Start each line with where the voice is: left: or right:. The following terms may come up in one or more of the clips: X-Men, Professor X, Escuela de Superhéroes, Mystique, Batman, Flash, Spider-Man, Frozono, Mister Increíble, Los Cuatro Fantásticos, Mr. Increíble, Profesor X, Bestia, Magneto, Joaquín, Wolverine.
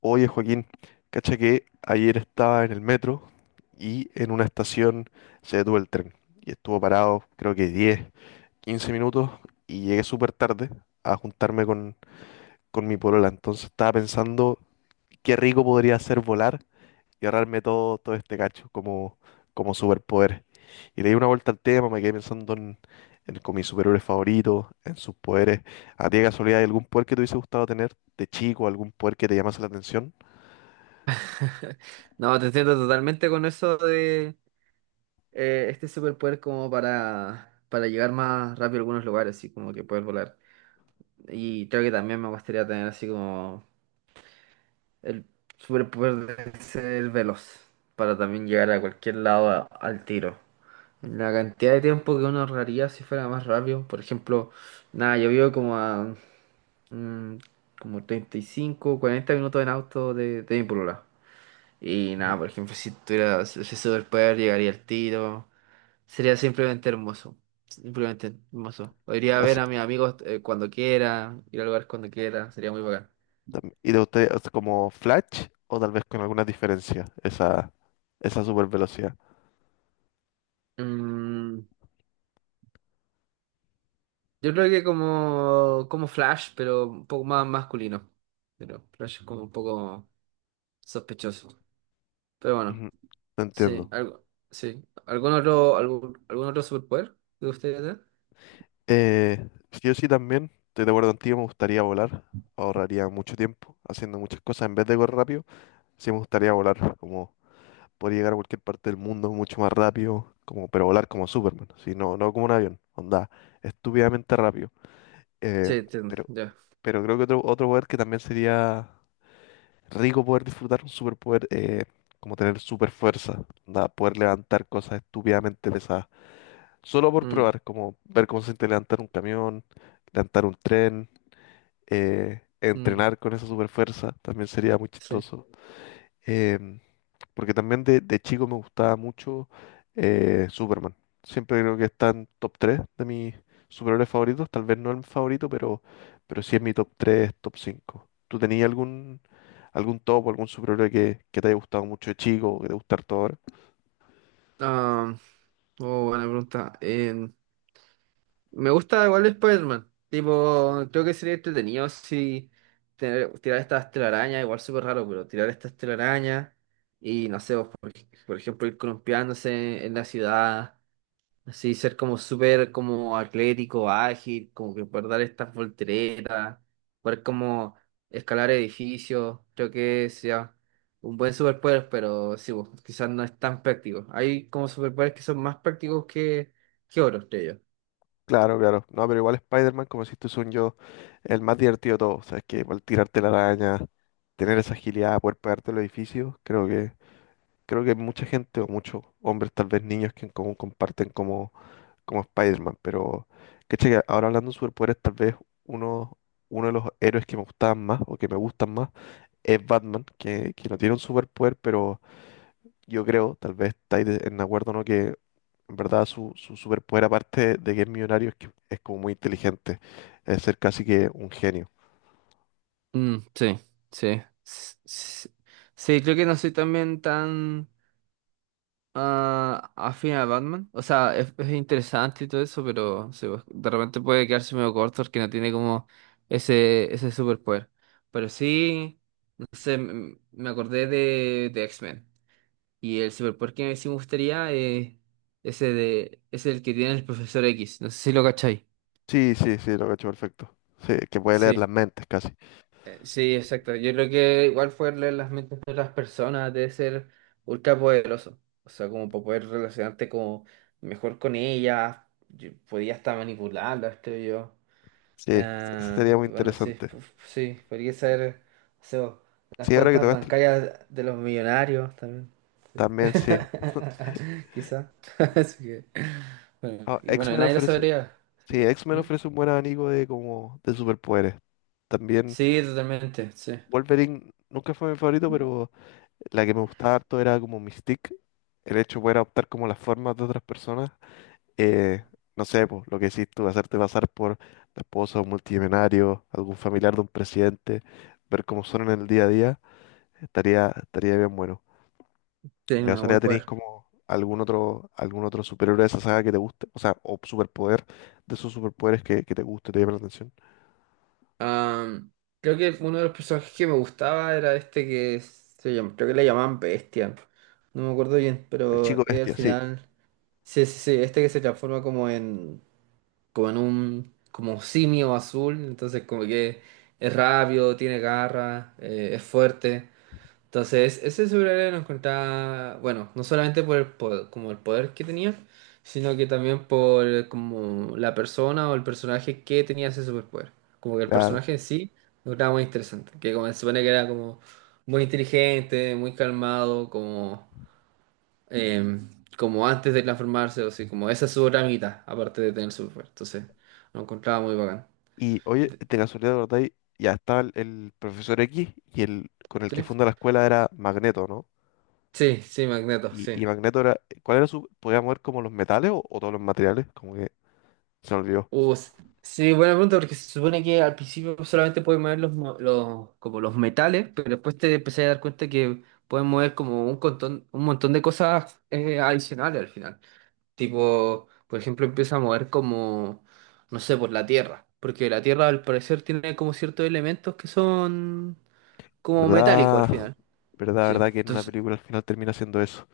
left: Oye, Joaquín, cacha que ayer estaba en el metro y en una estación se detuvo el tren y estuvo parado creo que 10, 15 minutos y llegué súper tarde a juntarme con mi polola. Entonces estaba pensando qué rico podría ser volar y ahorrarme todo este cacho como superpoder. Y le di una vuelta al tema, me quedé pensando en con mis superhéroes favoritos, en sus poderes. ¿A ti de casualidad hay algún poder que te hubiese gustado tener de chico, algún poder que te llamase la atención?
right: No, te entiendo totalmente con eso de este superpoder como para llegar más rápido a algunos lugares, así como que poder volar. Y creo que también me gustaría tener así como el superpoder de ser veloz, para también llegar a cualquier lado al tiro. La cantidad de tiempo que uno ahorraría si fuera más rápido, por ejemplo, nada, yo vivo como a mm, como 35 40 minutos en auto de mi polola. Y nada, por ejemplo, si tuviera ese superpoder llegaría al tiro. Sería simplemente hermoso. Simplemente hermoso. O iría a ver
left: Así
right: a mis amigos cuando quiera, ir a lugares cuando quiera, sería muy bacán.
left: y de ustedes, o como Flash, o tal vez con alguna diferencia esa super velocidad.
right: Mm, yo creo que como Flash, pero un poco más masculino. Pero Flash es como un poco sospechoso. Pero bueno,
left: Ujú, te
right: sí,
left: entiendo.
right: algo, sí. ¿Algún otro, algún otro superpoder de ustedes tener?
left: Sí, o sí también, estoy de acuerdo contigo, me gustaría volar. Ahorraría mucho tiempo haciendo muchas cosas en vez de correr rápido. Sí me gustaría volar, como podría llegar a cualquier parte del mundo mucho más rápido, como, pero volar como Superman, ¿sí? No, no como un avión, onda, estúpidamente rápido.
right: Sí,
left: Eh,
right: entiendo,
left: pero,
right: ya.
left: pero creo que otro poder que también sería rico poder disfrutar un superpoder, como tener super fuerza, onda, poder levantar cosas estúpidamente pesadas. Solo por
right: Mm,
left: probar, como ver cómo se siente levantar un camión, levantar un tren,
right: mm,
left: entrenar con esa super fuerza, también sería muy
right: sí.
left: chistoso. Em, Porque también de chico me gustaba mucho Superman. Siempre creo que está en top 3 de mis superhéroes favoritos. Tal vez no el favorito, pero sí es mi top 3, top 5. ¿Tú tenías algún top o algún superhéroe que te haya gustado mucho de chico o que te gusta harto ahora?
right: Ah, oh, buena pregunta. Me gusta igual Spider-Man. Tipo, creo que sería entretenido si tirar estas telarañas, igual súper raro, pero tirar estas telarañas y no sé, vos, por ejemplo, ir columpiándose en la ciudad, así ser como súper como atlético, ágil, como que poder dar estas volteretas, poder como escalar edificios, creo que sea un buen superpoder, pero sí, pues, quizás no es tan práctico. Hay como superpoderes que son más prácticos que otros, creo yo.
left: Claro, claro. No, pero igual Spider-Man, como decís tú, son yo el más divertido de todos. O sea, es que igual tirarte la araña, tener esa agilidad, poder pegarte los edificios, creo que mucha gente o muchos hombres, tal vez niños, que en común comparten como Spider-Man. Pero caché que ahora, hablando de superpoderes, tal vez uno, uno de los héroes que me gustaban más o que me gustan más es Batman, que no tiene un superpoder, pero yo creo, tal vez estáis en acuerdo, ¿no? Que en verdad su superpoder, aparte de que es millonario, es que es como muy inteligente, es ser casi que un genio.
right: Mm, sí, sí, sí. Creo que no soy también tan afín a Batman. O sea, es interesante y todo eso, pero sí, pues, de repente puede quedarse medio corto porque no tiene como ese superpoder. Pero sí, no sé, me acordé de X-Men. Y el superpoder que sí me gustaría es es el que tiene el profesor X. No sé si lo cacháis.
left: Sí, sí, sí, lo cacho perfecto. Sí, que puede leer las
right: Sí.
left: mentes casi.
right: Sí, exacto. Yo creo que igual fue leer las mentes de las personas debe ser ultra poderoso. O sea, como para poder relacionarte como mejor con ellas. Yo podía hasta manipularlas, creo yo.
left: Sí,
right: Ah,
left: sería muy
right: bueno, sí,
left: interesante.
right: sí, podría ser, o sea, las
left: Sí, ahora que
right: cuentas
left: tocaste
right: bancarias de los millonarios también. Sí.
left: también, sí.
right: Quizá. Así que, bueno,
left: Ah,
right: y bueno,
left: X-Men
right: nadie lo
left: ofrece
right: sabría. Así
left: Sí,
right: que,
left: X-Men
right: ¿mm?
left: ofrece un buen abanico de como de superpoderes. También
right: Sí, totalmente, sí.
left: Wolverine nunca fue mi favorito, pero la que me gustaba harto era como Mystique. El hecho de poder adoptar como las formas de otras personas. Eh, no sé, pues, lo que decís tú, hacerte pasar por la esposa de un multimillonario, algún familiar de un presidente, ver cómo son en el día a día, estaría bien bueno.
right: Sí,
left: ¿De
right: un
left: casualidad
right: buen
left: tenéis
right: poder.
left: como algún otro superhéroe de esa saga que te guste? O sea, o superpoder de esos superpoderes que te guste, te llame la atención.
right: Am, Creo que uno de los personajes que me gustaba era este creo que le llamaban Bestia. No me acuerdo bien,
left: El
right: pero
left: chico
right: al
left: bestia, sí,
right: final. Sí, sí, sí, este que se transforma como simio azul, entonces como que es rápido, tiene garra, es fuerte. Entonces, ese superhéroe lo encontraba, bueno, no solamente por el poder, como el poder que tenía, sino que también por como la persona o el personaje que tenía ese superpoder. Como que el
left: claro.
right: personaje en sí lo encontraba muy interesante, que como se supone que era como muy inteligente, muy calmado, como, eh, como antes de transformarse, o así, como esa es su otra mitad, aparte de tener superpoder. Entonces, lo encontraba muy bacán.
left: Y oye, de casualidad, ¿verdad? Y ya estaba el profesor X, y el con el
right: ¿Sí?
left: que funda la escuela era Magneto, ¿no?
right: Sí, sí, Magneto,
left: Y,
right: sí.
left: y Magneto era, ¿cuál era su, podía mover como los metales o todos los materiales? Como que se me olvidó.
right: Uh, s- sí, buena pregunta, porque se supone que al principio solamente puedes mover los, como los metales, pero después te empecé a dar cuenta que puedes mover como un montón de cosas adicionales al final. Tipo, por ejemplo, empieza a mover como, no sé, por la tierra, porque la tierra al parecer tiene como ciertos elementos que son como metálicos al
left: ¿Verdad?
right: final.
left: ¿Verdad,
right: Sí,
left: verdad que en una
right: entonces,
left: película al final termina siendo eso?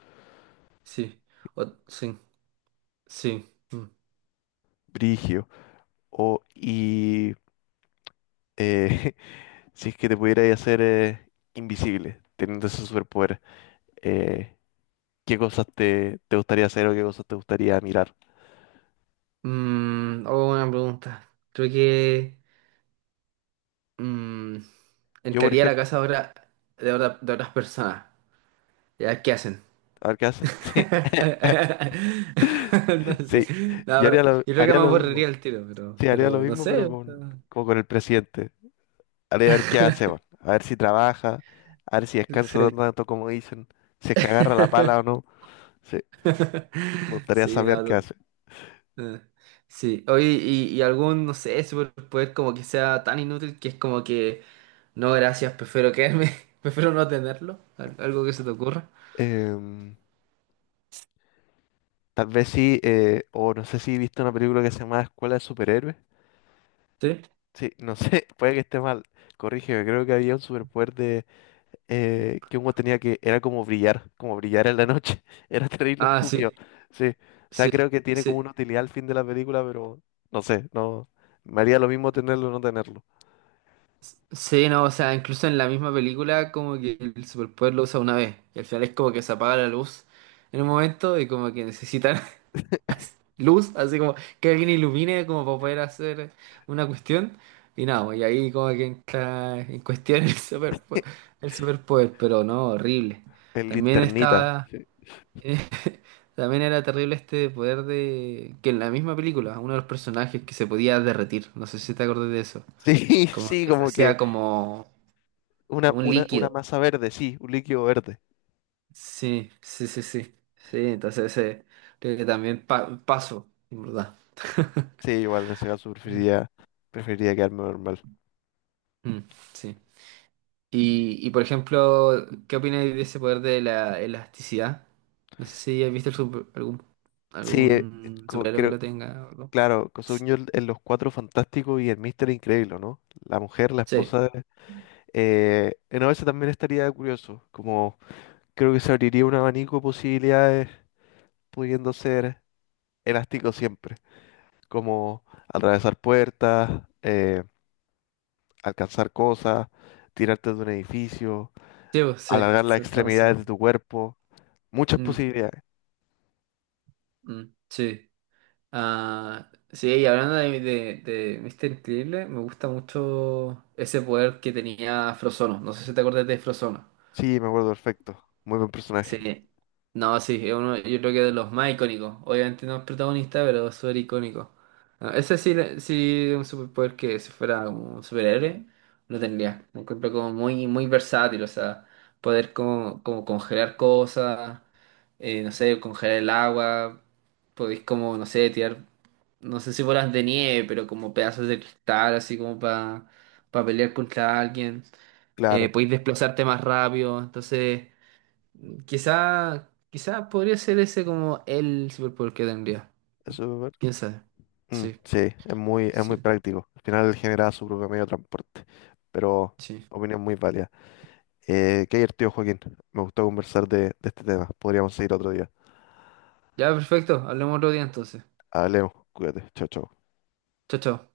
right: sí, sí, sí. Mm.
left: Brigio. O, y eh, si es que te pudierais hacer invisible, teniendo ese superpoder, eh, ¿qué cosas te gustaría hacer o qué cosas te gustaría mirar?
right: Oh, buena pregunta. Creo que mm,
left: Yo, por
right: entraría a la
left: ejemplo,
right: casa de otras personas. Ya, ¿qué hacen?
left: a ver qué hacen. Sí,
right: No sé.
left: sí.
right: No,
left: Yo
right: pero yo creo que
left: haría
right: me
left: lo mismo.
right: aburriría el tiro, pero,
left: Sí, haría lo
right: pero no
left: mismo,
right: sé.
left: pero
right: O sea,
left: con, como con el presidente. Haría ver qué hace, weón. A ver si trabaja, a ver si descansa
right: sí.
left: tanto como dicen, si es que agarra la pala o no. Sí, me gustaría
right: Sí,
left: saber qué
right: no.
left: hace.
right: No, sí. Oye, y algún, no sé, superpoder como que sea tan inútil que es como que, no, gracias, prefiero quedarme, prefiero no tenerlo. Algo que se te ocurra.
left: Em, Tal vez sí, o no sé si viste una película que se llama Escuela de Superhéroes.
right: ¿Sí?
left: Sí, no sé, puede que esté mal. Corrígeme, creo que había un superpoder de que uno tenía que, era como brillar en la noche. Era terrible,
right: Ah,
left: estúpido.
right: sí.
left: Sí. O sea,
right: Sí.
left: creo que tiene como
right: Sí.
left: una utilidad al fin de la película, pero no sé, no. Me haría lo mismo tenerlo o no tenerlo.
right: Sí, no, o sea, incluso en la misma película como que el superpoder lo usa una vez y al final es como que se apaga la luz en un momento y como que necesitan luz, así como que alguien ilumine como para poder hacer una cuestión y nada, pues, y ahí como que entra en cuestión el superpoder, el superpoder, pero no, horrible.
left: El
right: También
left: linternita.
right: estaba, también era terrible este poder de que en la misma película uno de los personajes que se podía derretir, no sé si te acuerdas de eso,
left: Sí,
right: como
left: sí,
right: que se
left: como que
right: hacía como
left: una,
right: como un
left: una, una
right: líquido.
left: masa verde, sí, un líquido verde.
right: Sí, sí, sí, sí. Sí, entonces creo que también paso, en verdad.
left: Sí, igual en ese caso
right: Mm.
left: preferiría quedarme normal.
right: Mm, sí. Por ejemplo, ¿qué opinas de ese poder de la elasticidad? No sé si has visto algún,
left: Sí,
right: algún superhéroe que
left: creo,
right: lo tenga, o algo.
left: claro, Cosuño en Los Cuatro Fantásticos y el Mister Increíble, ¿no? La mujer, la
right: Sí,
left: esposa. No, eso también estaría curioso, como creo que se abriría un abanico de posibilidades pudiendo ser elástico siempre, como atravesar puertas, alcanzar cosas, tirarte de un edificio,
right: sí, pues, sí,
left: alargar las
right: se está
left: extremidades de
right: pensando.
left: tu cuerpo, muchas
right: Mm,
left: posibilidades.
right: mm, sí. Ah, sí, y hablando de Mr. Increíble, me gusta mucho ese poder que tenía Frozono. No sé si te acuerdas de Frozono.
left: Sí, me acuerdo perfecto, muy buen personaje,
right: Sí. No, sí, es uno, yo creo que de los más icónicos. Obviamente no es protagonista, pero es súper icónico. No, ese sí, sí, un superpoder que si fuera como un superhéroe, lo tendría. Lo encuentro como muy, muy versátil, o sea, poder como congelar cosas, no sé, congelar el agua, podéis como, no sé, tirar, no sé si bolas de nieve, pero como pedazos de cristal, así como para pelear contra alguien.
left: claro,
right: Podéis desplazarte más rápido, entonces. Quizá podría ser ese como el superpoder que tendría.
left: eso
right: ¿Quién sabe? Sí,
left: sí, es muy
right: sí,
left: práctico, al final genera su propio medio de transporte, pero
right: sí.
left: opinión muy válida. Qué divertido, Joaquín. Me gustó conversar de este tema. Podríamos seguir otro día.
right: Ya, perfecto. Hablemos otro día entonces.
left: Hablemos. Cuídate. Chao, chao.
right: Chao, chao.